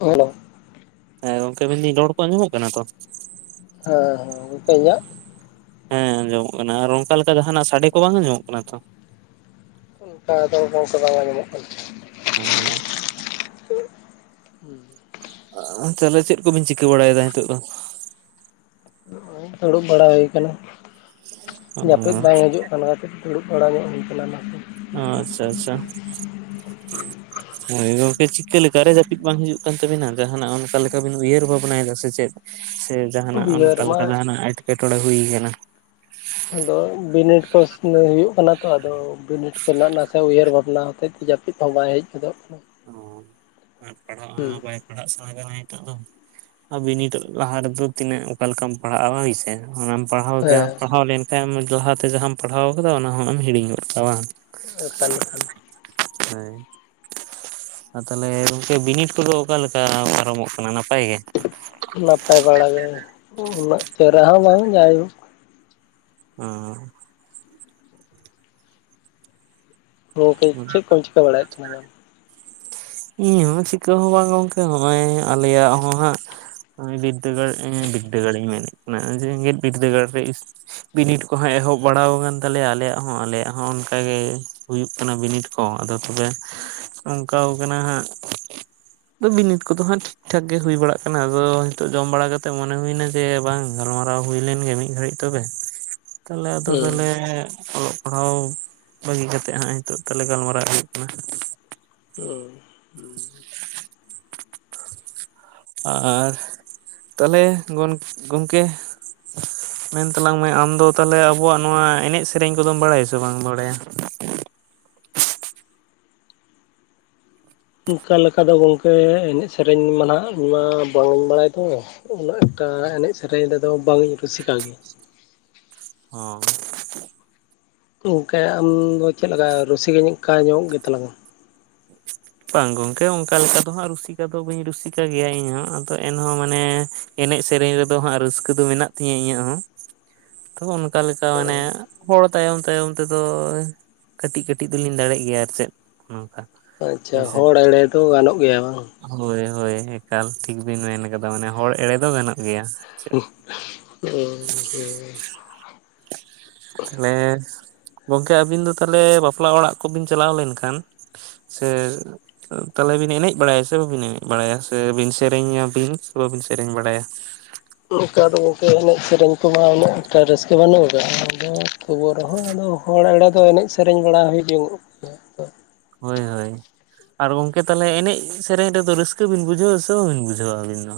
Hello ᱦᱮᱸ ᱜᱚᱝᱠᱮ ᱢᱮᱱᱫᱟᱹᱧ ᱨᱚᱲ ᱠᱚ ᱟᱸᱡᱚᱢᱚᱜ ᱠᱟᱱᱟ ᱛᱚ, ᱦᱮᱸ ᱦᱮᱸ ᱜᱚᱝᱠᱮ ᱤᱧᱟᱹᱜ, ᱦᱮᱸ ᱟᱸᱡᱚᱢᱚᱜ ᱠᱟᱱᱟ ᱟᱨ ᱚᱱᱠᱟ ᱞᱮᱠᱟ ᱡᱟᱸᱦᱟᱱᱟᱜ ᱥᱟᱰᱮ ᱠᱚ ᱵᱟᱝ ᱟᱸᱡᱚᱢᱚᱜ ᱠᱟᱱᱟ ᱛᱚ᱾ ᱚᱱᱠᱟ ᱫᱚ ᱜᱚᱢᱠᱮ ᱵᱟᱝ ᱟᱸᱡᱟᱢᱚᱜ ᱠᱟᱱᱟ ᱦᱮᱸ ᱛᱟᱦᱚᱞᱮ ᱪᱮᱫ ᱠᱚᱵᱤᱱ ᱪᱤᱠᱟᱹ ᱵᱟᱲᱟᱭ ᱮᱫᱟ ᱱᱤᱛᱚᱜ ᱫᱚᱼᱼ ᱱᱚᱜᱼᱚᱭ ᱫᱩᱲᱩᱵ ᱵᱟᱲᱟ ᱦᱩᱭ ᱟᱠᱟᱱᱟ ᱡᱟᱹᱯᱤᱫ ᱵᱟᱝ ᱦᱤᱡᱩᱜᱼᱼ ᱚᱱᱟ ᱛᱮ ᱫᱩᱲᱩᱵ ᱵᱟᱲᱟ ᱧᱚᱜ ᱦᱩᱭ ᱠᱟᱱᱟ ᱚᱱᱟ ᱛᱮᱼᱼ ᱟᱪᱪᱷᱟ ᱟᱪᱪᱷᱟ᱾ ᱦᱳᱭ ᱜᱚᱢᱠᱮ ᱪᱤᱠᱟᱹ ᱞᱮᱠᱟᱨᱮ ᱡᱟᱹᱯᱤᱫ ᱵᱟᱝ ᱦᱤᱡᱩᱜ ᱠᱟᱱ ᱛᱟᱹᱵᱤᱱᱟ ᱡᱟᱦᱟᱸᱱᱟᱜ ᱚᱱᱠᱟ ᱞᱮᱠᱟ ᱵᱤᱱ ᱩᱭᱦᱟᱹᱨ ᱵᱷᱟᱵᱽᱱᱟᱭᱫᱟ ᱥᱮ ᱪᱮᱫ? ᱥᱮ ᱡᱟᱦᱟᱸᱱᱟᱜ ᱩᱭᱦᱟᱹᱨ ᱢᱟ ᱚᱱᱠᱟᱱᱟᱜ ᱚᱱᱟ ᱮᱴᱠᱮᱴᱚᱬᱮ ᱦᱩᱭ ᱠᱟᱱᱟ? ᱟᱫᱚ ᱵᱤᱱᱤᱰ ᱠᱚ ᱦᱩᱭᱩᱜ ᱠᱟᱱᱟ ᱛᱚ ᱟᱫᱚ ᱵᱤᱱᱤᱰ ᱠᱚᱨᱮ ᱱᱟᱥᱮ ᱩᱭᱦᱟᱹᱨ ᱵᱷᱟᱵᱽᱱᱟ ᱦᱚᱛ ᱛᱮ ᱡᱟ [unintelligible] ᱵᱟᱝ ᱦᱮᱡ ᱜᱚᱫᱚᱜ ᱠᱟᱱᱟ, ᱚ ᱟᱨ ᱯᱟᱲᱦᱟᱜᱼᱟ ᱦᱩᱸ ᱦᱚᱸ ᱵᱟᱭ ᱯᱟᱲᱦᱟᱜ ᱥᱟᱱᱟ ᱠᱟᱱᱟ ᱱᱤᱛᱚᱜ ᱫᱚ ᱟᱵᱤᱱᱤᱴ ᱞᱟᱦᱟ ᱨᱮᱫᱚ ᱛᱤᱱᱟᱹᱜ ᱚᱠᱟ ᱞᱮᱠᱟᱢ ᱯᱟᱲᱦᱟᱜᱼᱟ ᱦᱳᱭᱥᱮ᱾ ᱚᱱᱟᱢ ᱯᱟᱲᱦᱟᱣ ᱡᱟᱢ ᱦᱮᱸ ᱯᱟᱲᱦᱟᱣ ᱞᱮᱱᱠᱷᱟᱡ ᱫᱚᱲᱦᱟᱛᱮ ᱡᱟᱦᱟᱸᱟᱢ ᱯᱟᱲᱦᱟᱣ ᱠᱟᱫᱟ ᱚᱱᱟ ᱦᱚᱸᱢ ᱦᱤᱲᱤᱧ ᱜᱚᱫ ᱠᱟᱣᱟ ᱵᱟᱝ᱾ ᱮᱠᱟᱞ ᱮᱠᱟᱞ᱾ ᱦᱳᱭ ᱟᱨ ᱛᱟᱦᱚᱞᱮ ᱜᱚᱢᱠᱮ ᱵᱤᱱᱤᱰ ᱠᱚᱫᱚ ᱚᱠᱟᱞᱮᱠᱟ ᱯᱟᱨᱚᱢᱚᱜ ᱠᱟᱱᱟ ᱱᱟᱯᱟᱭ ᱜᱮ? ᱱᱟᱯᱟᱭ ᱵᱟᱲᱟ ᱜᱮ, ᱩᱱᱟᱹᱜ ᱪᱮᱦᱨᱟ ᱦᱚᱸ ᱵᱟᱝ ᱡᱟᱭᱦᱳᱠ ᱚᱸ᱾ ᱜᱚᱢᱠᱮ ᱪᱮᱫ ᱠᱚ ᱪᱤᱠᱟᱹ ᱵᱟᱲᱟᱭᱮᱫ ᱛᱟᱞᱟᱝᱼᱟ? ᱤᱧ ᱦᱚᱸ ᱪᱤᱠᱟᱹ ᱦᱚᱸ ᱵᱟᱝ ᱜᱚᱝᱠᱮ ᱱᱚᱜᱼᱚᱭ ᱟᱞᱮᱭᱟᱜ ᱦᱚᱸ ᱦᱟᱸᱜ ᱩᱸ ᱵᱤᱨᱫᱫᱟᱹᱜᱟᱲ ᱵᱤᱨᱫᱫᱟᱹᱜᱟᱲ ᱤᱧ ᱢᱮᱱᱮᱫ ᱠᱟᱱᱟ ᱡᱮᱜᱮᱫ ᱵᱤᱨᱫᱫᱟᱹᱜᱟᱲ ᱤᱥ ᱵᱤᱱᱤᱰ ᱠᱚᱦᱚᱸ ᱮᱦᱚᱵ ᱵᱟᱲᱟ ᱠᱟᱱ ᱛᱟᱞᱮᱭᱟ ᱟᱞᱮᱭᱟᱜ ᱦᱚᱸ ᱟᱞᱮᱭᱟᱜ ᱦᱚᱸ ᱚᱱᱠ ᱜᱮ ᱦᱩᱭᱩᱜ ᱠᱟᱱᱟ ᱵᱤᱱᱤᱰ ᱠᱚ ᱟᱫᱚ ᱛᱚᱦᱞᱮ ᱚᱝᱠᱟ ᱠᱟᱱᱟ ᱦᱟᱸᱜ ᱟᱫᱚ ᱵᱤᱱᱤᱰ ᱠᱚᱫᱚ ᱦᱟᱸᱜ ᱴᱷᱤᱠ ᱴᱷᱟᱠ ᱜᱮ ᱦᱩᱭ ᱵᱟᱲᱟᱜ ᱠᱟᱱᱟ ᱟᱫᱚ ᱱᱤᱛᱚᱜ ᱡᱚᱢ ᱵᱟᱲᱟ ᱠᱟᱛᱮᱫ ᱢᱚᱱᱮ ᱦᱩᱭᱱᱟ ᱡᱮ ᱵᱟᱝ ᱜᱟᱞᱢᱟᱨᱟᱣ ᱦᱩᱭ ᱞᱮᱱ ᱜᱮ ᱢᱤᱫ ᱜᱷᱟᱹᱲᱤᱡ ᱛᱚᱵᱮ᱾ [inaudible] ᱛᱟᱦᱚᱞᱮ ᱟᱫᱚ ᱦᱩᱸ ᱛᱚᱞᱮ ᱚᱞᱚᱜ ᱯᱟᱲᱦᱟᱣ ᱵᱟᱹᱜᱤ ᱠᱟᱛᱮᱜ ᱦᱟᱸᱜᱼᱟᱭ ᱱᱤᱛᱳᱜ ᱛᱟᱦᱞᱮ ᱜᱟᱞᱢᱟᱨᱟᱣ ᱦᱩᱭᱩᱜ ᱠᱟᱱᱟ᱾ ᱦᱚᱸ᱾ [inaudible] ᱟᱨ ᱛᱟᱦᱞᱮ ᱜᱚᱱ ᱜᱚᱝᱠᱮ ᱢᱮᱱ ᱛᱟᱞᱟᱝ ᱢᱮ ᱟᱢᱫᱚ ᱛᱟᱦᱚᱞᱮ ᱟᱵᱚᱣᱟᱜ ᱱᱚᱣᱟ ᱮᱱᱮᱡ ᱥᱮᱨᱮᱧ ᱠᱚᱫᱚᱢ ᱵᱟᱲᱟᱭᱟᱥᱮ ᱵᱟᱝ ᱵᱟᱲᱟᱭᱟ? ᱚᱝᱠᱟ ᱞᱮᱠᱟ ᱫᱚ ᱜᱚᱝᱠᱮ ᱮᱱᱮᱡ ᱥᱮᱨᱮᱧ ᱢᱟ ᱱᱟᱦᱟᱸᱜ ᱤᱧ ᱢᱟ ᱵᱟᱹᱧ ᱤᱧ ᱵᱟᱲᱟᱭ ᱛᱚᱵᱮ᱾ ᱩᱱᱟᱹᱜ ᱮᱠᱴᱟ ᱮᱱᱮᱡ ᱥᱮᱨᱮᱧ ᱨᱮᱫᱚ ᱵᱟᱝ ᱤᱧ ᱨᱩᱥᱤᱠᱟ ᱜᱮᱭᱟ᱾ ᱚᱸ᱾ ᱜᱚᱝᱠᱮ ᱟᱢᱫᱚ ᱪᱮᱫ ᱞᱮᱠᱟ ᱨᱩᱥᱤ ᱠᱟ ᱧᱚᱜ ᱜᱮᱛᱟᱞᱟᱝ ᱟᱢ? [inaudible] ᱵᱟᱝ ᱜᱚᱝᱠᱮ ᱚᱱᱠᱟ ᱞᱮᱠᱟ ᱫᱚ ᱦᱟᱸᱜ ᱨᱩᱥᱤᱠᱟ ᱫᱚ ᱵᱟᱹᱧ ᱨᱩᱥᱤᱠᱟ ᱜᱮᱭᱟ ᱤᱧᱦᱚᱸ ᱟᱫᱚ ᱮᱱᱦᱚᱸ ᱢᱟᱱᱮ ᱮᱱᱮᱡ ᱥᱮᱨᱮᱧ ᱨᱮᱫᱚ ᱦᱟᱸᱜ ᱨᱟᱹᱥᱠᱟᱹ ᱫᱚ ᱢᱮᱱᱟᱜ ᱛᱤᱧᱟᱹ ᱤᱧᱟᱹᱜ ᱦᱚᱸ, ᱛᱚ ᱚᱱᱠᱟ ᱞᱮᱠᱟ ᱢᱟᱱᱮ ᱦᱚᱲ ᱛᱟᱭᱚᱢ ᱛᱟᱭᱚᱢ ᱛᱮᱫᱚ ᱠᱟᱹᱴᱤᱡ ᱠᱟᱹᱴᱤᱡ ᱫᱚᱞᱤᱧ ᱫᱟᱲᱮᱜ ᱜᱮᱭᱟ ᱟᱨ ᱪᱮᱫ ᱱᱚᱝᱠᱟ᱾ ᱟᱪᱪᱷᱟ, ᱦᱳᱭᱥᱮ ᱦᱚᱲ ᱮᱲᱮ ᱫᱚ ᱜᱟᱱᱚᱜ ᱜᱮᱭᱟ ᱵᱟᱝ? ᱦᱳᱭ ᱦᱳᱭ ᱮᱠᱟᱞ, ᱴᱷᱤᱠ ᱵᱤᱱ ᱢᱮᱱ ᱠᱟᱫᱟ ᱢᱟᱱᱮ ᱦᱚᱲ ᱮᱲᱮ ᱫᱚ ᱜᱟᱱᱚᱜ ᱜᱮᱭᱟ᱾ ᱪᱮᱫ ᱦᱚᱸ ᱦᱮᱸ᱾ ᱛᱟᱦᱚᱞᱮ ᱜᱚᱝᱠᱮ ᱟᱹᱵᱤᱱ ᱫᱚ ᱛᱟᱦᱚᱞᱮ ᱵᱟᱯᱞᱟ ᱚᱲᱟᱜ ᱠᱚᱵᱤᱱ ᱪᱟᱞᱟᱣ ᱞᱮᱱᱠᱷᱟᱱ ᱥᱮ ᱛᱟᱦᱚᱞᱮ ᱵᱤᱱ ᱮᱱᱮᱡ ᱵᱟᱲᱟᱭᱟ ᱥᱮ ᱵᱟᱵᱤᱱ ᱮᱱᱮᱡ ᱵᱟᱲᱟᱭᱟ ᱥᱮ ᱵᱤᱱ ᱥᱮᱨᱮᱧᱟᱵᱤᱱ ᱥᱮ ᱵᱟᱵᱤᱱ ᱥᱮᱨᱮᱧ ᱵᱟᱲᱟᱭᱟ? ᱚᱱᱠᱟ ᱫᱚ ᱜᱚᱝᱠᱮ ᱮᱱᱮᱡ ᱥᱮᱨᱮᱧ ᱠᱚᱢᱟ ᱩᱱᱟᱹᱜ ᱮᱠᱴᱟ ᱨᱟᱹᱥᱠᱟᱹ ᱵᱟᱹᱱᱩᱜ ᱠᱟᱫᱜᱼᱟ, ᱟᱫᱚ ᱛᱩᱵᱚ ᱨᱮᱦᱚᱸ ᱟᱫᱚ ᱦᱚᱲ ᱮᱲᱮ ᱫᱚ ᱮᱱᱮᱡ ᱥᱮᱨᱮᱧ ᱵᱟᱲᱟ ᱦᱩᱭᱚᱜ ᱜᱮᱭᱟ᱾ ᱦᱳᱭ ᱦᱳᱭ᱾ ᱟᱨ ᱜᱚᱝᱠᱮ ᱛᱟᱦᱚᱞᱮ ᱮᱱᱮᱡ ᱥᱮᱨᱮᱧ ᱨᱮᱫᱚ ᱨᱟᱹᱥᱠᱟᱹ ᱵᱤᱱ ᱵᱩᱡᱷᱟᱹᱣᱟ ᱥᱮ ᱵᱟᱵᱤᱱ ᱵᱩᱡᱷᱟᱹᱣᱟ ᱟᱹᱵᱤᱱ ᱫᱚ?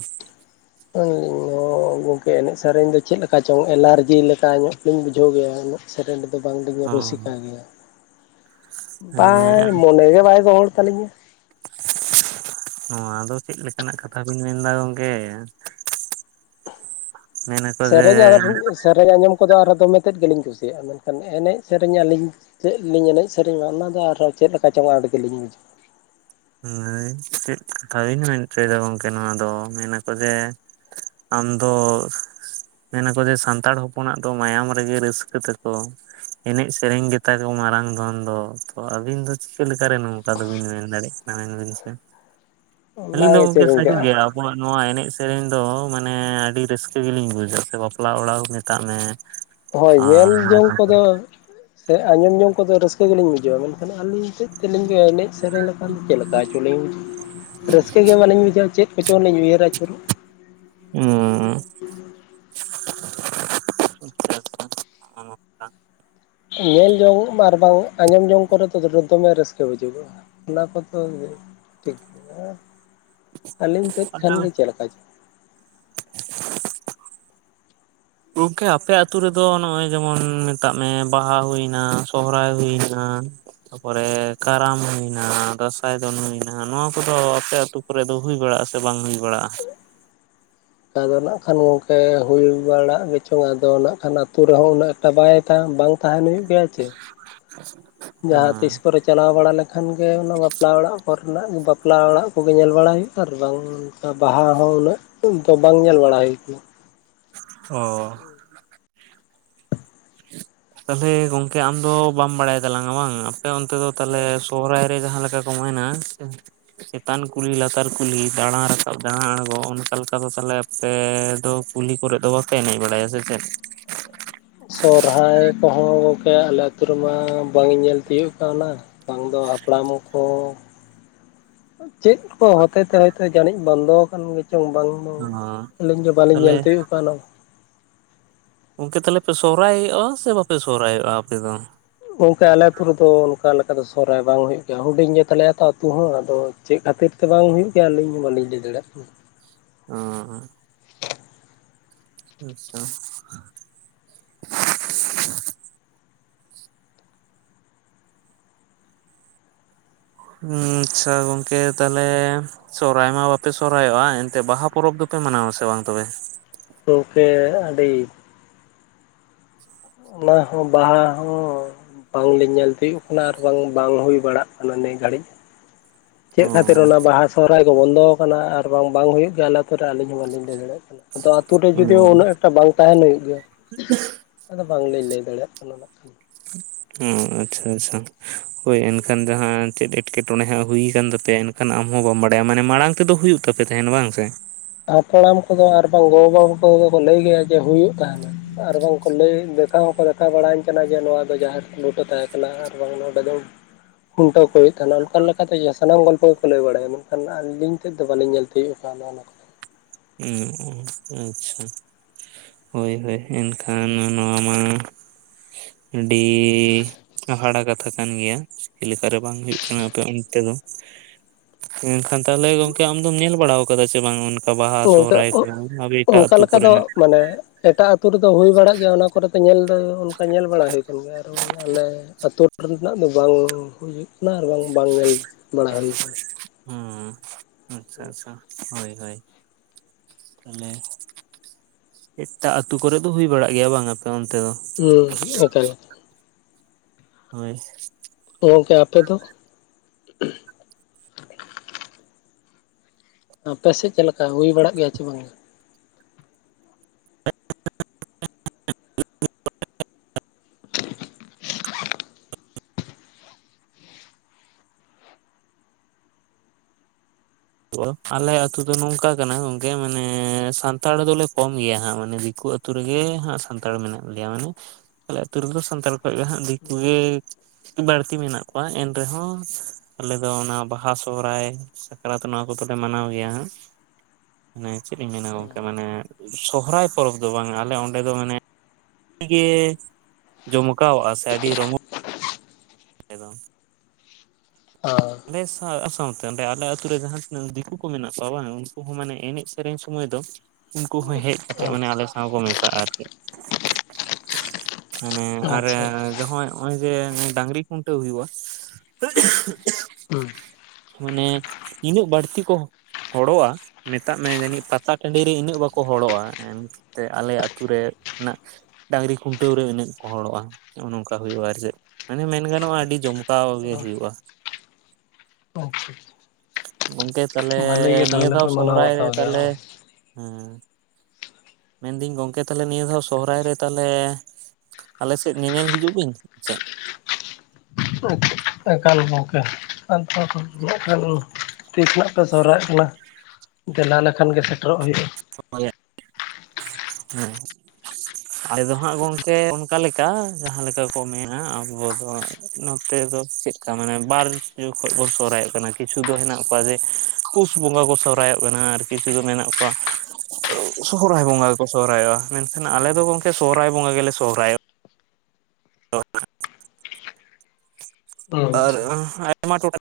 ᱟᱹᱞᱤᱧ ᱦᱚᱸ ᱜᱚᱢᱠᱮ ᱮᱱᱮᱡ ᱥᱮᱨᱮᱧ ᱫᱚ ᱪᱮᱫ ᱞᱮᱠᱟ ᱪᱚᱝ ᱮᱞᱟᱨᱡᱤ ᱞᱮᱠᱟ ᱧᱚᱜ ᱞᱤᱧ ᱵᱩᱡᱷᱟᱹᱣ ᱜᱮᱭᱟ ᱩᱱᱟᱹᱜ᱾ ᱥᱮᱸᱨᱮᱧ ᱨᱮ ᱫᱚ ᱵᱟᱝᱞᱤᱧ ᱚ ᱨᱩᱥᱤᱠᱟ ᱜᱮᱭᱟ᱾ ᱢᱟᱱᱮ ᱵᱟᱭ ᱢᱚᱱᱮ ᱜᱮ ᱵᱟᱭ ᱜᱚᱦᱚᱲ ᱛᱟᱞᱤᱧᱟ ᱾ ᱱᱚᱣᱟ ᱫᱚ ᱪᱮᱫ ᱞᱮᱠᱟ ᱱᱟᱜ ᱠᱟᱛᱷᱟ ᱵᱤᱱ ᱢᱮᱱᱫᱟ ᱜᱚᱢᱠᱮ᱾ ᱥᱮᱸᱨᱮᱧ ᱟᱨ ᱨᱩᱜ ᱥᱮᱸᱨᱮᱧ ᱟᱸᱡᱚᱢ ᱠᱚᱫᱚ ᱟᱨ ᱫᱚᱢᱮ ᱛᱮᱫ ᱜᱮᱞᱤᱧ ᱠᱩᱥᱤᱭᱟᱜᱼᱟ᱾ ᱮᱱᱮᱡ ᱥᱮᱸᱨᱮᱧ ᱟᱹᱞᱤᱧ ᱪᱮᱫᱞᱤᱧ ᱮᱱᱮᱡ ᱥᱮᱨᱮᱧᱟ ᱚᱱᱟᱫᱚ ᱟᱨᱦᱚᱸ ᱪᱮᱫ ᱞᱮᱠᱟ ᱪᱚᱝ ᱟᱸᱴ ᱜᱮᱞᱤᱧ ᱵᱩᱡᱟ᱾ ᱪᱮᱫ ᱠᱟᱦᱤᱱᱤ ᱢᱮᱱᱛᱮ ᱫᱚ ᱜᱚᱢᱠᱮ ᱱᱚᱣᱟ ᱫᱚ ᱢᱮᱱ ᱟᱠᱚ ᱡᱮᱼᱼ ᱟᱢ ᱫᱚᱼᱼ ᱢᱮᱱᱟᱠᱚ ᱡᱮ ᱥᱟᱱᱛᱟᱲ ᱦᱚᱯᱚᱱᱟᱜ ᱫᱚ ᱢᱟᱭᱟᱢ ᱨᱮᱜᱮ ᱨᱟᱹᱥᱠᱟᱹ ᱛᱟᱠᱚ᱾ ᱮᱱᱮᱡ ᱥᱮᱸᱨᱮᱧ ᱜᱮᱛᱟ ᱠᱚ ᱢᱟᱨᱟᱝ ᱫᱷᱚᱱ ᱫᱚ ᱛᱚ ᱟᱹᱵᱤᱱ ᱫᱚ ᱪᱤᱠᱟᱹᱞᱮᱠᱟᱨᱮ ᱱᱚᱝᱠᱟ ᱫᱩᱵᱤᱱ ᱢᱮᱱ ᱫᱟᱲᱟᱹᱜ ᱟᱵᱤᱱ ᱪᱮᱫ ᱟᱹᱞᱤᱧ ᱫᱚ ᱚᱱᱟᱜᱮ ᱪᱮᱫ ᱜᱚᱝᱠᱮ ᱵᱤᱱ ᱥᱟᱹᱨᱤ ᱪᱤᱠᱟᱹᱜᱼᱟ ᱜᱮᱭᱟᱢ᱾ ᱦᱜᱚᱭ ᱱᱚᱣᱟ ᱮᱱᱮᱡ ᱥᱮᱸᱨᱮᱧ ᱫᱚ ᱢᱟᱱᱮ ᱟᱹᱰᱤ ᱨᱟᱹᱥᱠᱟᱹ ᱜᱮᱞᱤᱧ ᱵᱩᱡᱟ ᱥᱮ ᱵᱟᱯᱞᱟ ᱚᱲᱟᱜ ᱢᱮᱛᱟᱜ ᱢᱮ᱾ ᱦᱳᱭ ᱧᱮᱞ ᱟᱨ ᱡᱚᱝ ᱛᱟᱯᱚᱨᱮ ᱠᱚᱫᱚ ᱥᱮ ᱟᱸᱡᱚᱢ ᱡᱚᱝ ᱠᱚᱫᱚ ᱨᱟᱹᱥᱠᱟᱹ ᱜᱮᱞᱤᱧ ᱵᱩᱡᱷᱟᱹᱣᱟ ᱢᱮᱱᱼᱼ ᱟᱹᱞᱤᱧ ᱥᱮᱫ ᱛᱮ ᱞᱤᱧ ᱮᱱᱮᱡ ᱥᱮᱸᱨᱮᱧ ᱞᱮᱠᱷᱟᱱ ᱪᱮᱫ ᱞᱮᱠᱟ ᱪᱩᱞᱤᱧᱼᱼ ᱨᱟᱹᱥᱠᱟᱹ ᱜᱮ ᱵᱟᱹᱞᱤᱧ ᱵᱩᱡᱷᱟᱹᱣ ᱪᱮᱫ ᱠᱚᱪᱚ ᱞᱤᱧ ᱩᱭᱦᱟᱹᱨ ᱟᱪᱩᱨ᱾ ᱚᱻ ᱟᱪᱪᱷᱟ [unintelligible] ᱧᱮᱞ ᱡᱚᱝ ᱟᱨ ᱵᱟᱝ ᱟᱸᱡᱚᱢ ᱡᱚᱝ ᱠᱚᱨᱮ ᱫᱚ ᱫᱚᱢᱮ ᱨᱟᱹᱥᱠᱟᱹ ᱵᱩᱡᱚᱜᱚᱜᱼᱟ᱾ ᱚᱱᱟ ᱠᱚᱫᱚ ᱴᱷᱤᱠ ᱜᱮ ᱟᱹᱞᱤᱧ ᱥᱮᱫ ᱠᱷᱟᱱ ᱛᱟᱦᱚᱞᱮ ᱜᱮ ᱪᱮᱫᱮ ᱞᱮᱠᱟ ᱪᱚ᱾ [unintelligible] ᱜᱚᱢᱠᱮ ᱟᱯᱮ ᱟᱛᱩ ᱨᱮᱫᱚ ᱱᱚᱜᱼᱚᱭ ᱡᱮᱢᱚᱱ ᱢᱮᱛᱟᱜ ᱢᱮ ᱵᱟᱦᱟ ᱦᱩᱭᱱᱟ ᱥᱚᱦᱨᱟᱭ ᱦᱩᱭᱱᱟ᱾ ᱛᱟᱯᱚᱨᱮ ᱠᱟᱨᱟᱢ ᱦᱩᱭ ᱱᱟ ᱫᱟᱸᱥᱟᱭ ᱫᱚᱱ ᱦᱩᱭ ᱱᱟ ᱱᱚᱣᱟ ᱠᱚᱫᱚ ᱟᱯᱮ ᱟᱹᱛᱩ ᱨᱮ ᱫᱚ ᱦᱩᱭ ᱵᱟᱲᱟᱜᱼᱟ ᱥᱮ ᱵᱟᱝ ᱦᱩᱭ ᱵᱟᱲᱟᱜᱼᱟ? ᱟᱫᱚ ᱱᱟᱜ ᱠᱷᱟᱱ ᱜᱚᱢᱠᱮ ᱦᱩᱭ ᱵᱟᱲᱟᱜ ᱜᱮᱪᱚᱝ ᱟᱫᱚ ᱱᱟᱜ ᱠᱷᱟᱱ ᱟᱛᱳ ᱨᱮᱦᱚᱸ ᱩᱱᱟᱹᱜ ᱛᱟ ᱵᱟᱭ ᱛᱟᱝ ᱵᱟᱝ ᱛᱟᱦᱮᱱ ᱦᱩᱭᱩᱜ ᱜᱮᱭᱟ ᱪᱮ᱾ ᱡᱟᱦᱟᱸ ᱦᱮᱸ ᱛᱤᱥ ᱠᱚᱨᱮᱜ ᱪᱟᱞᱟᱣ ᱵᱟᱲᱟ ᱞᱮᱠᱷᱟᱱ ᱜᱮ ᱚᱱᱟ ᱵᱟᱯᱞᱟ ᱚᱲᱟᱜ ᱠᱚᱨᱮᱱᱟᱜ ᱵᱟᱯᱞᱟ ᱚᱲᱟᱜ ᱠᱚᱜᱮ ᱧᱮᱞ ᱵᱟᱲᱟ ᱦᱩᱭᱩᱜᱼᱟ ᱟᱨ ᱵᱟᱝ ᱵᱟᱦᱟ ᱦᱚᱸ ᱩᱱᱟᱹᱜ ᱫᱚ ᱵᱟᱝ ᱧᱮᱞ ᱵᱟᱲᱟ ᱦᱩᱭ ᱠᱟᱱᱟ᱾ ᱚᱸᱻ ᱛᱟᱦᱞᱮ ᱜᱚᱢᱠᱮ ᱟᱢ ᱫᱚ ᱵᱟᱢ ᱵᱟᱲᱟᱭ ᱛᱟᱞᱟᱝᱼᱟ ᱵᱟᱝ ᱟᱯᱮ ᱚᱱᱛᱮ ᱫᱚ ᱛᱟᱦᱞᱮ ᱥᱚᱦᱨᱟᱭ ᱨᱮ ᱡᱟᱦᱟᱸ ᱞᱮᱠᱟ ᱠᱚ ᱢᱮᱱᱟ ᱪᱮᱛᱟᱱ ᱠᱩᱞᱦᱤ ᱞᱟᱛᱟᱨ ᱠᱩᱞᱦᱤ ᱫᱟᱲᱟ ᱨᱟᱠᱟᱵ ᱫᱟᱲᱟ ᱟᱲᱜᱚ ᱚᱱᱠᱟ ᱞᱮᱠᱟ ᱫᱚ ᱛᱟᱞᱦᱮ ᱯᱮ ᱫᱚ ᱠᱩᱞᱤ ᱠᱚᱨᱮ ᱫᱚ ᱵᱟᱯᱮ ᱮᱱᱮᱡ ᱵᱟᱲᱟᱭᱟ ᱥᱮ ᱪᱮᱫ᱾ ᱥᱚᱨᱦᱟᱭ ᱠᱚᱦᱚᱸ ᱜᱚᱢᱠᱮ ᱟᱞᱮ ᱟᱹᱛᱳ ᱨᱮᱢᱟ ᱵᱟᱝ ᱤᱧ ᱧᱮᱞ ᱛᱤᱭᱳᱜ ᱠᱟᱣᱱᱟ᱾ ᱵᱟᱝ ᱫᱚ ᱦᱟᱯᱲᱟᱢ ᱠᱚ ᱪᱮᱫ ᱠᱚ ᱦᱚᱛᱮ ᱛᱮ ᱦᱚᱭᱛᱚ ᱡᱟᱹᱱᱤᱡ ᱵᱚᱱᱫᱚ ᱟᱠᱟᱱ ᱜᱮ ᱪᱚᱝ ᱵᱟᱝ ᱦᱩᱸ ᱚ ᱟᱹᱞᱤᱧ ᱜᱮ ᱵᱟᱹᱞᱤᱧ ᱛᱟᱦᱚᱞᱮ ᱧᱮᱞ ᱛᱤᱭᱳᱜ ᱠᱟᱣᱱᱟ᱾ ᱜᱚᱢᱠᱮ ᱛᱟᱦᱞᱮ ᱯᱮ ᱥᱚᱨᱦᱟᱭᱚᱜᱼᱟ ᱥᱮ ᱵᱟᱯᱮ ᱥᱚᱨᱦᱟᱭᱚᱜᱼᱟ ᱟᱯᱮ ᱫᱚ? ᱜᱚᱢᱠᱮ ᱟᱞᱮ ᱟᱛᱳ ᱨᱮᱫᱚ ᱚᱱᱠᱟ ᱞᱮᱠᱟ ᱫᱚ ᱥᱚᱨᱦᱟᱭ ᱵᱟᱝ ᱦᱩᱭᱩᱜ ᱜᱮᱭᱟ ᱦᱩᱰᱤᱧ ᱜᱮᱛᱟᱞᱮᱭᱟ ᱛᱚ ᱟᱹᱛᱩ ᱦᱚᱸ ᱟᱫᱚ ᱪᱮᱫ ᱠᱷᱟᱹᱛᱤᱨ ᱛᱮ ᱵᱟᱝ ᱦᱩᱭᱩᱜ ᱜᱮᱭᱟ ᱟᱹᱞᱤᱧ ᱵᱟᱞᱤᱧ ᱞᱟᱹᱭ ᱫᱟᱲᱮᱭᱟᱜ ᱠᱟᱱᱟ᱾ ᱚᱸ ᱦᱚᱸᱜ ᱟᱪᱪᱷᱟ ᱩᱸ ᱟᱪᱪᱷᱟ ᱜᱚᱢᱠᱮ ᱛᱟᱦᱞᱮ ᱻ ᱥᱚᱨᱦᱟᱭ ᱢᱟ ᱵᱟᱯᱮ ᱥᱚᱨᱦᱟᱭᱚᱜᱼᱟ ᱮᱱ ᱛᱮ ᱵᱟᱦᱟ ᱯᱚᱨᱚᱵᱽ ᱫᱚᱯᱮ ᱢᱟᱱᱟᱣ ᱟᱥᱮ ᱵᱟᱝ ᱛᱚᱵᱮ? ᱜᱚᱢᱠᱮ ᱟᱹᱰᱤ ᱚᱱᱟ ᱦᱚᱸ ᱵᱟ ᱦᱚᱸ ᱵᱟᱝ ᱞᱤᱧ ᱧᱮᱞ ᱛᱤᱭᱩᱜ ᱱᱟ ᱟᱨ ᱵᱟᱝ ᱵᱟᱝ ᱦᱩᱭ ᱵᱟᱲᱟᱜ ᱠᱟᱱᱟ ᱱᱮᱹ ᱜᱷᱟᱹᱲᱤᱡ ᱾ ᱪᱮᱫ ᱠᱷᱟᱹᱛᱤᱨ ᱚ ᱚᱱᱟ ᱵᱟᱦᱟ ᱥᱚᱨᱦᱟᱭ ᱠᱚ ᱵᱚᱱᱫᱚ ᱠᱟᱱᱟ ᱟᱨ ᱵᱟᱝ ᱵᱟᱝ ᱦᱩᱭᱩᱜ ᱜᱮᱭᱟ ᱟᱞᱮ ᱛᱚ ᱨᱮ ᱟᱹᱞᱤᱧ ᱦᱚᱸ ᱵᱟᱹᱞᱤᱧ ᱞᱟᱹᱭ ᱫᱟᱲᱮᱭᱟᱜ ᱠᱟᱱᱟ, ᱟᱫᱚ ᱟᱹᱛᱳ ᱨᱮ ᱡᱩᱫᱤ ᱦᱩᱸ ᱩᱱᱟᱹᱜ ᱮᱠᱴᱟ ᱵᱟᱝ ᱛᱟᱦᱮᱸᱱ ᱦᱩᱭᱩᱜ ᱜᱮᱭᱟ ᱟᱫᱚ ᱵᱟᱝ ᱞᱤᱧ ᱞᱟᱹᱭ ᱫᱟᱲᱮᱭᱟᱜ ᱠᱟᱱᱟ ᱱᱟᱜ ᱠᱷᱟᱱ᱾ ᱩᱸ ᱟᱪᱪᱷᱟ ᱟᱪᱪᱷᱟ᱾ ᱦᱳᱭ ᱮᱱᱠᱷᱟᱱ ᱡᱟᱦᱟᱸ ᱪᱮᱫ ᱮᱴᱠᱮᱴᱚᱱᱮ ᱦᱟᱸᱜ ᱦᱩᱭ ᱠᱟᱱ ᱛᱟᱯᱮᱭᱟ ᱮᱱᱠᱷᱟᱱ ᱟᱢᱦᱚᱸ ᱵᱟᱢ ᱵᱟᱲᱟᱭᱟ ᱢᱟᱱᱮ ᱢᱟᱲᱟᱝ ᱛᱮᱫᱚ ᱦᱩᱭᱩᱜ ᱛᱚᱯᱮ ᱛᱟᱦᱮᱸᱱ ᱵᱟᱝ ᱥᱮ? ᱦᱟᱯᱲᱟᱢ ᱠᱚᱫᱚ ᱟᱨ ᱵᱟᱝ ᱜᱚ, ᱵᱟ ᱠᱚᱫᱚ ᱠᱚ ᱞᱟᱹᱭ ᱜᱮᱭᱼᱟ ᱡᱮ ᱦᱩᱭᱩᱜ ᱛᱟᱦᱮᱸᱱᱟ᱾ ᱟᱨ ᱵᱟᱝᱠᱚ ᱞᱟᱹᱭ ᱫᱮᱠᱷᱟᱣ ᱦᱚᱸᱠᱚ ᱫᱮᱠᱷᱟᱣ ᱵᱟᱲᱟᱭᱟᱹᱧ ᱠᱟᱱᱟ ᱡᱮ ᱱᱚᱣᱼᱟ ᱫᱚ ᱡᱟᱦᱮᱨ ᱵᱩᱴᱟᱹ ᱛᱟᱦᱮᱸ ᱠᱟᱱᱟ᱾ ᱟᱨ ᱵᱟᱝ ᱱᱚᱰᱮ ᱫᱚ ᱠᱷᱩᱱᱴᱟᱹᱣ ᱠᱚ ᱛᱟᱞᱮ ᱚᱱᱠᱟ ᱞᱮᱠᱟᱛᱮ ᱡᱟ ᱥᱟᱱᱟᱢ ᱜᱚᱞᱯᱚ ᱜᱮᱠᱚ ᱞᱟᱹᱭ ᱵᱟᱲᱟᱭᱼᱟ, ᱢᱮᱱᱠᱷᱟᱱ ᱟᱹᱞᱤᱧ ᱛᱮᱫ ᱫᱚ ᱵᱟᱞᱤᱧ ᱧᱮᱞ ᱛᱤᱭᱳᱜ ᱠᱟᱜ ᱱᱚᱜ ᱱᱚᱠᱟ, ᱦᱩᱸ ᱟᱪᱪᱷᱟ᱾ ᱦᱳᱭ ᱦᱳᱭ, ᱮᱱᱠᱷᱟᱱ ᱱᱚᱣᱟ ᱢᱟ ᱰᱤ ᱦᱟᱦᱟᱲᱟ ᱠᱟᱛᱷᱟ ᱠᱟᱱ ᱜᱮᱭᱟ ᱪᱤᱞᱤᱠᱟᱨᱮ ᱵᱟᱝ ᱦᱩᱭᱩᱜ ᱠᱟᱱᱟ ᱟᱯᱮ ᱚᱱᱛᱮ ᱫᱚ ᱢᱮᱱᱠᱷᱟᱱ ᱛᱟᱦᱞᱮ ᱜᱚᱝᱠᱮ ᱟᱢᱫᱚᱢ ᱧᱮᱞ ᱵᱟᱲᱟᱣ ᱠᱟᱫᱟ ᱥᱮ ᱵᱟᱝ ᱚᱱ ᱛᱚ ᱜᱚᱝᱠᱮ ᱚᱝᱠᱟ ᱞᱮᱠᱟ ᱫᱚ ᱠᱚᱨᱮᱱᱟᱜ? ᱢᱟᱱᱮ ᱮᱴᱟᱜ ᱟᱹᱛᱩ ᱨᱮᱫᱚ ᱦᱩᱭ ᱵᱟᱲᱟᱜ ᱜᱮᱭᱟ ᱚᱱᱟ ᱠᱚᱨᱮ ᱫᱚ ᱧᱮᱞ ᱫᱚ ᱚᱱᱠᱟ ᱧᱮᱞ ᱵᱟᱲᱟ ᱦᱩᱭ ᱠᱟᱱ ᱜᱮᱭᱟ, ᱟᱨ ᱚᱝ ᱟᱞᱮ ᱟᱛᱳ ᱨᱮᱱᱟᱜ ᱫᱚ ᱵᱟᱝ ᱦᱩᱭᱩᱜ ᱠᱟᱱᱟ, ᱟᱨ ᱵᱟᱝ ᱵᱟᱝ ᱧᱮᱞ ᱵᱟᱲᱟ ᱦᱩᱭ ᱠᱟᱱᱟ᱾ ᱦᱩᱸ ᱟᱪᱪᱷᱟ ᱟᱪᱪᱷᱟ ᱦᱳᱭ ᱦᱳᱭ᱾ ᱛᱟᱦᱞᱮ ᱮᱴᱟᱜ ᱟᱹᱛᱩ ᱠᱚᱨᱮ ᱫᱚ ᱦᱩᱭ ᱵᱟᱲᱟᱜ ᱜᱮᱭᱟ ᱵᱟᱝᱟ ᱟᱯᱮ ᱚᱱᱛᱮ ᱫᱚ? ᱦᱩᱸ ᱮᱠᱟᱞ ᱦᱳᱭ᱾ ᱜᱚᱢᱠᱮ ᱟᱯᱮ ᱫᱚ? ᱟᱯᱮᱥᱮᱫ ᱪᱮᱫᱞᱮᱠᱟ ᱦᱩᱭ ᱵᱟᱲᱟᱜ ᱜᱮᱭᱟ ᱪᱮ ᱵᱟᱝᱼᱟ? [inaudible] ᱟᱞᱮ ᱟᱛᱩ ᱫᱚ ᱱᱚᱝᱠᱟ ᱠᱟᱱᱟ ᱜᱚᱝᱠᱮ ᱢᱟᱱᱮ ᱥᱟᱱᱛᱟᱲ ᱫᱚᱞᱮ ᱠᱚᱢ ᱜᱮᱭᱟ ᱦᱟᱸᱜ ᱢᱟᱱᱮ ᱫᱤᱠᱩ ᱟ ᱛᱩ ᱨᱮᱜᱮ ᱦᱟᱸᱜ ᱥᱟᱱᱛᱟᱲ ᱢᱮᱱᱟᱜ ᱞᱮᱭᱟ, ᱢᱟᱱᱮ ᱟᱞᱮ ᱟᱛᱩ ᱨᱮᱫᱚ ᱥᱟᱱᱛᱟᱲ ᱠᱷᱚᱡ ᱜᱮ ᱦᱟᱸᱜ ᱫᱤᱠᱩ ᱜᱮ ᱵᱟᱹᱲᱛᱤ ᱢᱮᱱᱟᱜ ᱠᱚᱣᱟ, ᱮᱱᱨᱮᱦᱚᱸ ᱟᱞᱮ ᱫᱚ ᱚᱱᱟ ᱵᱟᱦᱟ ᱥᱚᱦᱚᱨᱟᱭ ᱥᱟᱠᱨᱟᱛ ᱱᱚᱣᱟ ᱠᱚᱫᱚᱼᱞᱮ ᱢᱟᱱᱟᱣ ᱜᱮᱭᱟ ᱦᱟᱸᱜ ᱢᱟᱱᱮ ᱪᱮᱫ ᱤᱧ ᱢᱮᱱᱟ ᱚ ᱜᱚᱝᱠᱮ ᱢᱟᱱᱮ ᱥᱚᱦᱚᱨᱟᱭ ᱯᱚᱨᱚᱵ ᱫᱚ ᱵᱟᱝ ᱟᱞᱮ ᱚᱸᱰᱮ ᱫᱚ ᱢᱟᱱᱮ ᱟᱹᱰᱤ ᱜᱮ ᱡᱚᱢᱠᱟᱣᱜ ᱟ ᱥᱮ ᱟᱹᱰᱤ ᱨᱚᱢᱚ ᱠᱮ ᱫᱚᱝ ᱚ᱾ ᱚᱸᱰᱮ ᱥᱟᱶ ᱥᱟᱶᱛᱮ ᱚᱸᱰᱮ ᱟᱞᱮ ᱟᱛᱩᱨ ᱨᱮ ᱡᱟᱦᱟᱸ ᱛᱤᱱᱟᱹᱜ ᱫᱤᱠᱩ ᱠᱚ ᱢᱮᱱᱟᱜ ᱠᱚᱣᱟ ᱵᱟᱝ ᱩᱱᱠᱩ ᱦᱚᱸ ᱢᱟᱱᱮ ᱮᱱᱮᱡ ᱥᱮᱨᱮᱧ ᱥᱚᱢᱚᱭ ᱫᱚ ᱩᱱᱠᱩ ᱦᱚᱸ ᱦᱮᱡ ᱠᱟᱛᱮᱜ ᱢᱟᱱᱮ ᱟᱞᱮ ᱥᱟᱶ ᱠᱚ ᱢᱮᱥᱟᱜᱼᱟ ᱟᱨᱠᱤ᱾ ᱢᱟᱱᱮ ᱟᱨᱮ ᱟᱪᱪᱷᱟ ᱡᱚᱦᱚᱸᱭ ᱱᱚᱜᱼᱚᱭ ᱡᱮ ᱰᱟᱺᱝᱨᱤ ᱠᱷᱩᱱᱴᱟᱹᱣ ᱦᱩᱭᱩᱜᱼᱟ ᱦᱩᱸ᱾ ᱢᱟᱱᱮ ᱱᱤᱱᱟᱹᱜ ᱵᱟᱹᱲᱛᱤ ᱠᱚ ᱦᱚᱲᱚᱜᱼᱟ ᱢᱮᱛᱟᱜ ᱢᱮ ᱡᱟᱹᱱᱤᱡ ᱯᱟᱛᱟ ᱴᱟᱺᱰᱤ ᱨᱮ ᱤᱱᱟᱹᱜ ᱵᱟᱠᱚ ᱦᱚᱲᱚᱜᱼᱟ, ᱮᱱᱛᱮ ᱟᱞᱮ ᱟᱹᱛᱩ ᱨᱮᱱᱟᱜ ᱰᱟᱺᱝᱨᱤ ᱠᱷᱩᱱᱴᱟᱹᱣ ᱨᱮ ᱤᱱᱟᱹᱜ ᱠᱚ ᱦᱚᱲᱚᱜᱼᱟ᱾ ᱚᱱᱚ ᱚᱝᱠᱟ ᱦᱩᱭᱩᱜᱼᱟ ᱟᱨ ᱪᱮᱫ ᱢᱟᱱᱮ ᱢᱮᱱ ᱜᱟᱱᱚᱜᱼᱟ ᱟᱹᱰᱤ ᱡᱚᱢᱠᱟᱣ ᱜᱮ ᱦᱩᱭᱩᱜᱼᱟ᱾ ᱟᱪᱪᱷᱟ [inaudible] ᱜᱚᱝᱠᱮ ᱛᱟᱦᱞᱮ ᱵᱷᱟᱞᱮ ᱜᱮ ᱱᱤᱭᱟᱹ ᱛᱟᱦᱚᱞᱮ ᱫᱷᱟᱣ ᱯᱮ ᱢᱟᱱᱟᱣ ᱥᱚᱦᱚᱨᱟᱭ ᱨᱮ ᱵᱟᱛᱟᱣ ᱜᱮᱭᱟ ᱛᱟᱦᱞᱮ ᱵᱟᱝ? ᱢᱮᱱᱫᱟᱹᱧ ᱜᱚᱝᱠᱮ ᱛᱟᱦᱮ ᱱᱤᱭᱟᱹ ᱫᱷᱟᱣ ᱥᱚᱦᱚᱨᱟᱭ ᱨᱮ ᱛᱟᱦᱚᱞᱮ ᱟᱞᱮᱥᱮᱫ ᱧᱮᱧᱮᱞ ᱦᱤᱡᱩᱜ ᱵᱤᱱ ᱥᱮᱫ ᱮᱠᱟᱞ ᱜᱚᱢᱠᱮ ᱮᱠᱟᱱ ᱛᱤᱥ ᱱᱟᱜ ᱯᱮ ᱥᱚᱦᱨᱟᱭᱚᱜ ᱠᱟᱱᱟ ᱫᱮᱞᱟ ᱞᱮᱠᱷᱟᱱ ᱜᱮ ᱥᱮᱴᱮᱨᱚᱜ ᱦᱩᱭᱩᱜᱼᱟ᱾ ᱦᱮᱸ ᱟᱞᱮ ᱫᱚ ᱦᱟᱸᱜ ᱜᱚᱝᱠᱮ ᱚᱱᱠᱟ ᱞᱮᱠᱟ ᱡᱟᱦᱟᱸ ᱞᱮᱠᱟ ᱠᱚ ᱢᱮᱱᱟ ᱟᱵᱚ ᱫᱚ ᱱᱚᱛᱮ ᱫᱚ ᱪᱮᱫᱠᱟ ᱢᱟᱱᱮ ᱵᱟᱨ ᱡᱚᱠᱷᱚᱡ ᱵᱚᱱ ᱥᱚᱦᱨᱟᱭᱚᱜ ᱠᱟᱱᱟ ᱠᱤᱪᱷᱩ ᱫᱚ ᱦᱮᱱᱟᱜ ᱠᱚᱣᱟ ᱡᱮ ᱯᱩᱥ ᱵᱚᱸᱜᱟ ᱠᱚ ᱥᱚᱦᱨᱟᱭᱚᱜ ᱠᱟᱱᱟ ᱟᱨ ᱠᱤᱪᱷᱩ ᱫᱚ ᱢᱮᱱᱟᱜ ᱠᱚᱣᱟ ᱥᱚᱨᱦᱟᱭ ᱵᱚᱸᱜᱟ ᱜᱮᱠᱚ ᱥᱚᱨᱦᱟᱭᱚᱜᱼᱟ, ᱢᱮᱱᱠᱷᱟᱱ ᱟᱞᱮ ᱫᱚ ᱜᱚᱝᱠᱮ ᱥᱚᱨᱦᱟᱭ ᱵᱚᱸᱜᱟ ᱜᱮᱞᱮ ᱥᱚᱨᱚᱦᱟᱭᱚᱜᱼᱟ ᱾ ᱚ [unintelligible] ᱟᱨ ᱟᱭᱢᱟ ᱴᱚᱴᱷᱟᱼᱼ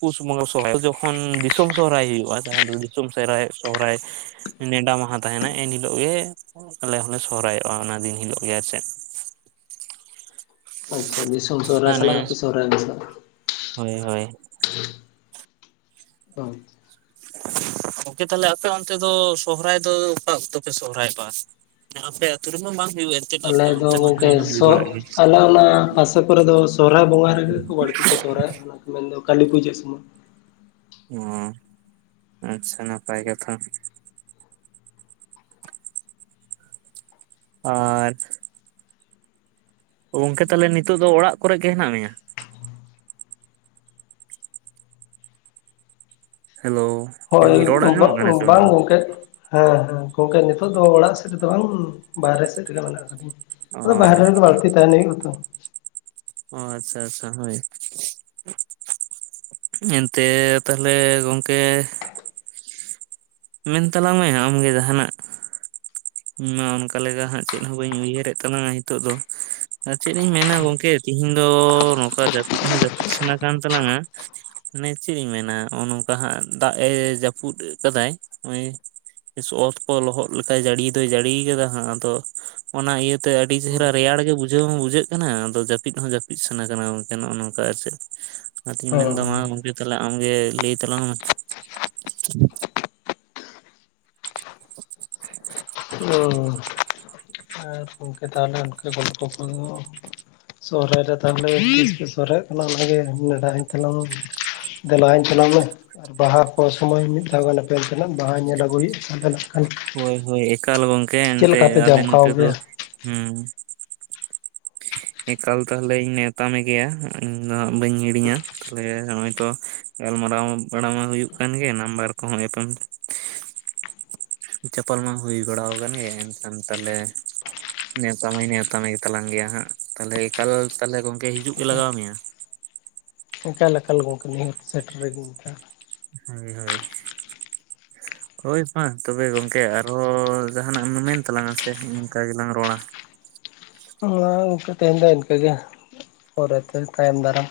ᱯᱩᱥ ᱵᱚᱸᱜᱟ ᱥᱚᱦᱨᱟᱭ, ᱚᱠᱟ ᱡᱚᱠᱷᱚᱱ ᱫᱤᱥᱚᱢ ᱥᱚᱦᱨᱟᱭ ᱦᱩᱭᱩᱜᱼᱟ ᱛᱚ ᱫᱚ ᱫᱤᱥᱚᱢ ᱥᱚᱨᱦᱟᱭ ᱥᱚᱦᱨᱟᱭ ᱾ ᱱᱮᱰᱟ ᱢᱟᱦᱟ ᱛᱟᱦᱮᱱᱟ ᱮᱱᱦᱤᱞᱳᱜ ᱜᱮ ᱼᱼ ᱟᱞᱮ ᱦᱚᱸᱞᱮ ᱥᱚᱦᱨᱟᱭᱚᱜᱼᱟ ᱚᱱᱟ ᱫᱤᱱ ᱦᱤᱞᱳᱜ ᱜᱮ ᱟᱨ ᱪᱮᱫ ᱾ ᱟᱪᱪᱷᱟ, ᱫᱤᱥᱚᱢ ᱥᱚᱨᱦᱟᱭ ᱢᱟᱱᱮ ᱥᱟᱞᱟᱜ ᱟᱯᱮ ᱥᱚᱦᱨᱟᱭ ᱫᱚᱦᱚ ᱠᱟᱜᱼᱟ᱾ ᱦᱳᱭ ᱦᱳᱭ ᱾ ᱟᱪᱪᱷᱟ᱾ [inaudible] ᱜᱚᱝᱠᱮ ᱛᱟᱦᱚᱞᱮ ᱟᱯᱮ ᱚᱱᱛᱮ ᱫᱚ ᱥᱚᱦᱚᱨᱟᱭ ᱫᱚ ᱚᱠᱟ ᱚᱠᱛᱚ ᱯᱮ ᱥᱚᱦᱚᱨᱟᱭ ᱫᱚ ᱟᱯᱮ? ᱛᱩᱨᱢ [unintelligible] ᱢ ᱟᱞᱮ ᱫᱚ ᱦᱩᱭᱩᱜᱮ ᱛᱟᱯᱚᱨᱮ ᱫᱚ ᱥᱚᱦᱨᱟᱭ ᱵᱚᱸᱜᱟ ᱨᱮ ᱜᱮ ᱵᱟᱹᱲᱛᱤ ᱠᱚ ᱥᱚᱦᱨᱟᱭ ᱚᱱᱟ ᱠᱚ ᱢᱮᱱ ᱫᱚ ᱠᱟᱹᱞᱤ ᱯᱩᱡᱟᱹ ᱥᱚᱢᱚᱭ ᱾ ᱚ ᱟᱪᱪᱷᱟ, ᱱᱟᱯᱟᱭ ᱠᱟᱛᱷᱟ ᱾ ᱟᱨ ᱜᱚᱝᱠᱮ ᱛᱟᱦᱚᱞᱮ ᱱᱤᱛᱚᱜ ᱫᱚ ᱚᱲᱟᱜ ᱠᱚᱨᱮ ᱜᱮ ᱦᱮᱱᱟᱜ ᱢᱮᱭᱟ? ᱦᱮᱞᱳ ᱾ ᱦᱳᱭ, ᱵᱟᱝ ᱜᱚᱝᱠᱮ ᱾ ᱦᱮᱸ ᱦᱮᱸ, ᱜᱚᱝᱠᱮ ᱱᱤᱛᱚᱜ ᱫᱚ ᱚᱲᱟᱜ ᱥᱮᱫ ᱨᱮ ᱫᱚ ᱵᱟᱝ ᱵᱟᱦᱨᱮ ᱥᱮᱫ ᱨᱮ ᱜᱮ ᱢᱮᱱᱟᱜ ᱟᱠᱟᱫᱤᱧ ᱾ ᱟᱫᱚ ᱵᱟᱦᱨᱮ ᱨᱮᱫᱚ ᱵᱟᱲᱛᱤ ᱛᱟᱦᱮᱱ ᱦᱩᱭᱩᱜᱼᱟ ᱛᱚ ᱾ ᱚ ᱟᱪᱪᱷᱟ ᱟᱪᱪᱷᱟ ᱦᱳᱭ ᱾ ᱮᱱᱛᱮ ᱛᱟᱦᱚᱞᱮ ᱜᱚᱝᱠᱮ, ᱢᱮᱱ ᱛᱟᱞᱟᱝ ᱢᱮ ᱟᱢ ᱜᱮ ᱡᱟᱦᱟᱸᱱᱟᱜ ᱾ ᱤᱧ ᱢᱟ ᱚᱱᱠᱟ ᱞᱮᱠᱟ ᱦᱟᱸᱜ ᱪᱮᱫ ᱦᱚᱸ ᱵᱟᱹᱧ ᱩᱭᱦᱟᱹᱨᱮᱫ ᱛᱟᱞᱟᱝᱟ ᱱᱤᱛᱚᱜ ᱫᱚ ᱟᱨ ᱪᱮᱫ ᱤᱧ ᱢᱮᱱᱟ ᱜᱚᱝᱠᱮ ᱾ ᱛᱤᱦᱤᱧ ᱫᱚ ᱱᱚᱝᱠᱟ ᱡᱟᱹᱯᱤᱫ ᱦᱚᱸ ᱡᱟᱹᱯᱤᱫ ᱥᱟᱱᱟ ᱠᱟᱱ ᱛᱟᱞᱟᱝᱼᱟ ᱾ ᱢᱟᱱᱮ ᱪᱮᱫ ᱤᱧ ᱢᱮᱱᱟ ᱱᱚᱜᱼᱚᱭ ᱱᱚᱝᱠᱟ ᱦᱟᱸᱜ ᱫᱟᱜ ᱮ ᱡᱟᱹᱯᱩᱫ ᱟᱠᱟᱫᱟᱭ ᱱᱚᱜᱼᱚᱭᱼᱼ ᱚᱛ ᱠᱚ ᱞᱚᱦᱚᱫ ᱞᱮᱠᱟᱭ ᱡᱟᱹᱲᱤ ᱫᱚᱭ ᱡᱟᱹᱲᱤ ᱠᱟᱫᱟ ᱦᱟᱸᱜ ᱟᱫᱚᱼᱼ ᱚᱱᱟ ᱤᱭᱟᱹᱛᱮ ᱟᱹᱰᱤ ᱪᱮᱦᱨᱟ ᱨᱮᱭᱟᱲ ᱜᱮ ᱵᱩᱡᱷᱟᱹᱣ ᱦᱚᱸ ᱵᱩᱡᱷᱟᱹᱜ ᱠᱟᱱᱟ, ᱟᱫᱚ ᱡᱟᱹᱯᱤᱫ ᱦᱚᱸ ᱡᱟᱹᱯᱤᱫ ᱥᱟᱱᱟ ᱠᱟᱱᱟ ᱜᱚᱝᱠᱮ ᱱᱚᱜᱼᱚᱭ ᱱᱚᱝᱠᱟ ᱟᱨ ᱪᱮᱫ ᱾ ᱚᱱᱟᱛᱤᱧ ᱢᱮᱱᱫᱟ ᱢᱟ ᱜᱚᱝᱠᱮ ᱛᱟᱦᱚᱞᱮ ᱟᱢ ᱜᱮ ᱞᱟᱹᱭ ᱛᱟᱞᱟᱝ ᱢᱮ ᱾ ᱛᱚ [inaudible] ᱦᱮᱸ ᱟᱨ ᱜᱚᱝᱠᱮ ᱛᱟᱦᱚᱞᱮ ᱩᱱᱠᱟ ᱜᱚᱞᱯᱚ ᱠᱚ ᱫᱚᱼᱼ ᱥᱚᱦᱨᱟᱭ ᱨᱮ ᱛᱟᱦᱚᱞᱮ ᱛᱤᱥ ᱥᱚᱨᱚᱦᱟᱭᱚᱜ ᱠᱟᱱᱟ ᱚᱱᱟ ᱜᱮ ᱱᱮᱰᱟᱧ ᱛᱟᱞᱟᱝ ᱢᱮ ᱾ ᱫᱮᱞᱟ ᱦᱟᱧ ᱛᱟᱞᱟᱨᱮ ᱢᱮ ᱵᱟᱦᱟ ᱠᱚ ᱥᱚᱢᱚᱭ ᱢᱤᱫ ᱫᱷᱟᱹᱣ ᱧᱮᱯᱮᱞ ᱛᱮᱱᱟᱜ ᱵᱟᱦᱟᱧ ᱧᱮᱞ ᱟᱹᱜᱩᱭᱼᱟ᱾ ᱟᱵᱮᱱᱟ ᱾ ᱦᱳᱭ ᱦᱳᱭ, ᱮᱠᱟᱞ ᱜᱚᱝᱠᱮ, ᱮᱱᱛᱮ ᱞᱮᱠᱟ ᱯᱮ ᱟᱞᱮ ᱡᱟᱢᱠᱟᱣ ᱱᱚᱛᱮ ᱫᱚ ᱜᱮᱭᱟ ᱦᱮᱸ ᱾ [inaudible] ᱮᱠᱟᱞ ᱛᱟᱦᱞᱮᱧ ᱱᱮᱶᱛᱟ ᱢᱮ ᱜᱮᱭᱟ ᱾ ᱤᱧ ᱫᱚ ᱦᱟᱜ ᱵᱟᱹᱧ ᱦᱤᱲᱤᱧᱟ ᱾ ᱛᱟᱦᱞᱮ ᱱᱚᱜᱼᱚᱭ ᱛᱚᱼᱼ ᱜᱟᱞᱢᱟᱨᱟᱣ ᱵᱟᱲᱟ ᱢᱟ ᱦᱩᱭᱩᱜ ᱠᱟᱱ ᱜᱮ, ᱱᱟᱢᱵᱟᱨ ᱠᱚᱦᱚᱸ ᱮᱯᱮᱢᱼᱼ ᱪᱟᱯᱟᱞ ᱢᱟ ᱦᱩᱭ ᱵᱟᱲᱟ ᱟᱠᱟᱱ ᱜᱮ, ᱮᱱᱠᱷᱟᱱ ᱛᱟᱦᱞᱮᱼᱼ ᱱᱮᱶᱛᱟ ᱢᱟ ᱱᱮᱶᱛᱟ ᱢᱮ ᱜᱮ ᱛᱟᱞᱟᱝ ᱜᱮᱭᱟ ᱦᱟᱸᱜ ᱾ ᱛᱟᱦᱞᱮ ᱮᱠᱟᱞ ᱛᱟᱦᱚᱞᱮ ᱜᱚᱝᱠᱮ ᱦᱤᱡᱩᱜ ᱜᱮ ᱮᱠᱟᱞ ᱞᱟᱜᱟᱣ ᱢᱮᱭᱟ᱾ ᱮᱠᱟᱞ ᱮᱠᱟᱞ ᱜᱚᱝᱠᱮ ᱱᱤᱦᱟᱛ ᱥᱮᱴᱮᱨ ᱨᱮ ᱜᱤᱧ ᱛᱟᱦᱮᱱᱟ᱾ ᱦᱳᱭ ᱦᱳᱭ᱾ ᱦᱳᱭ ᱢᱟ ᱛᱚᱵᱮ ᱜᱚᱝᱠᱮ ᱟᱨᱦᱚᱸ ᱡᱟᱦᱟᱸᱱᱟᱜ ᱮᱢ ᱢᱮᱱ ᱛᱟᱞᱟᱝᱼᱟ ᱥᱮ ᱱᱤᱱᱤᱝᱠᱟ ᱜᱮᱞᱟᱝ ᱨᱚᱲᱟ᱾ ᱦᱚᱭ ᱛᱤᱦᱤᱧ ᱫᱚ ᱤᱱᱠᱟᱹᱜᱮ ᱯᱚᱨᱮ ᱛᱮ ᱛᱟᱭᱚᱢ ᱫᱟᱨᱟᱢ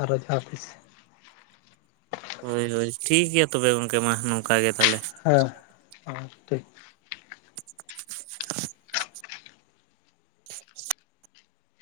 ᱟᱨᱚ ᱡᱟᱦᱟᱸ ᱛᱤᱥ᱾ ᱦᱳᱭ ᱦᱳᱭ, ᱴᱷᱤᱠ ᱜᱮᱭᱟ ᱛᱚᱵᱮ ᱜᱚᱝᱠᱮ ᱢᱟ ᱱᱚᱝᱠᱟ ᱜᱮ ᱛᱟᱦᱚᱞᱮ ᱾ ᱦᱮᱸ, ᱴᱷᱤᱠ᱾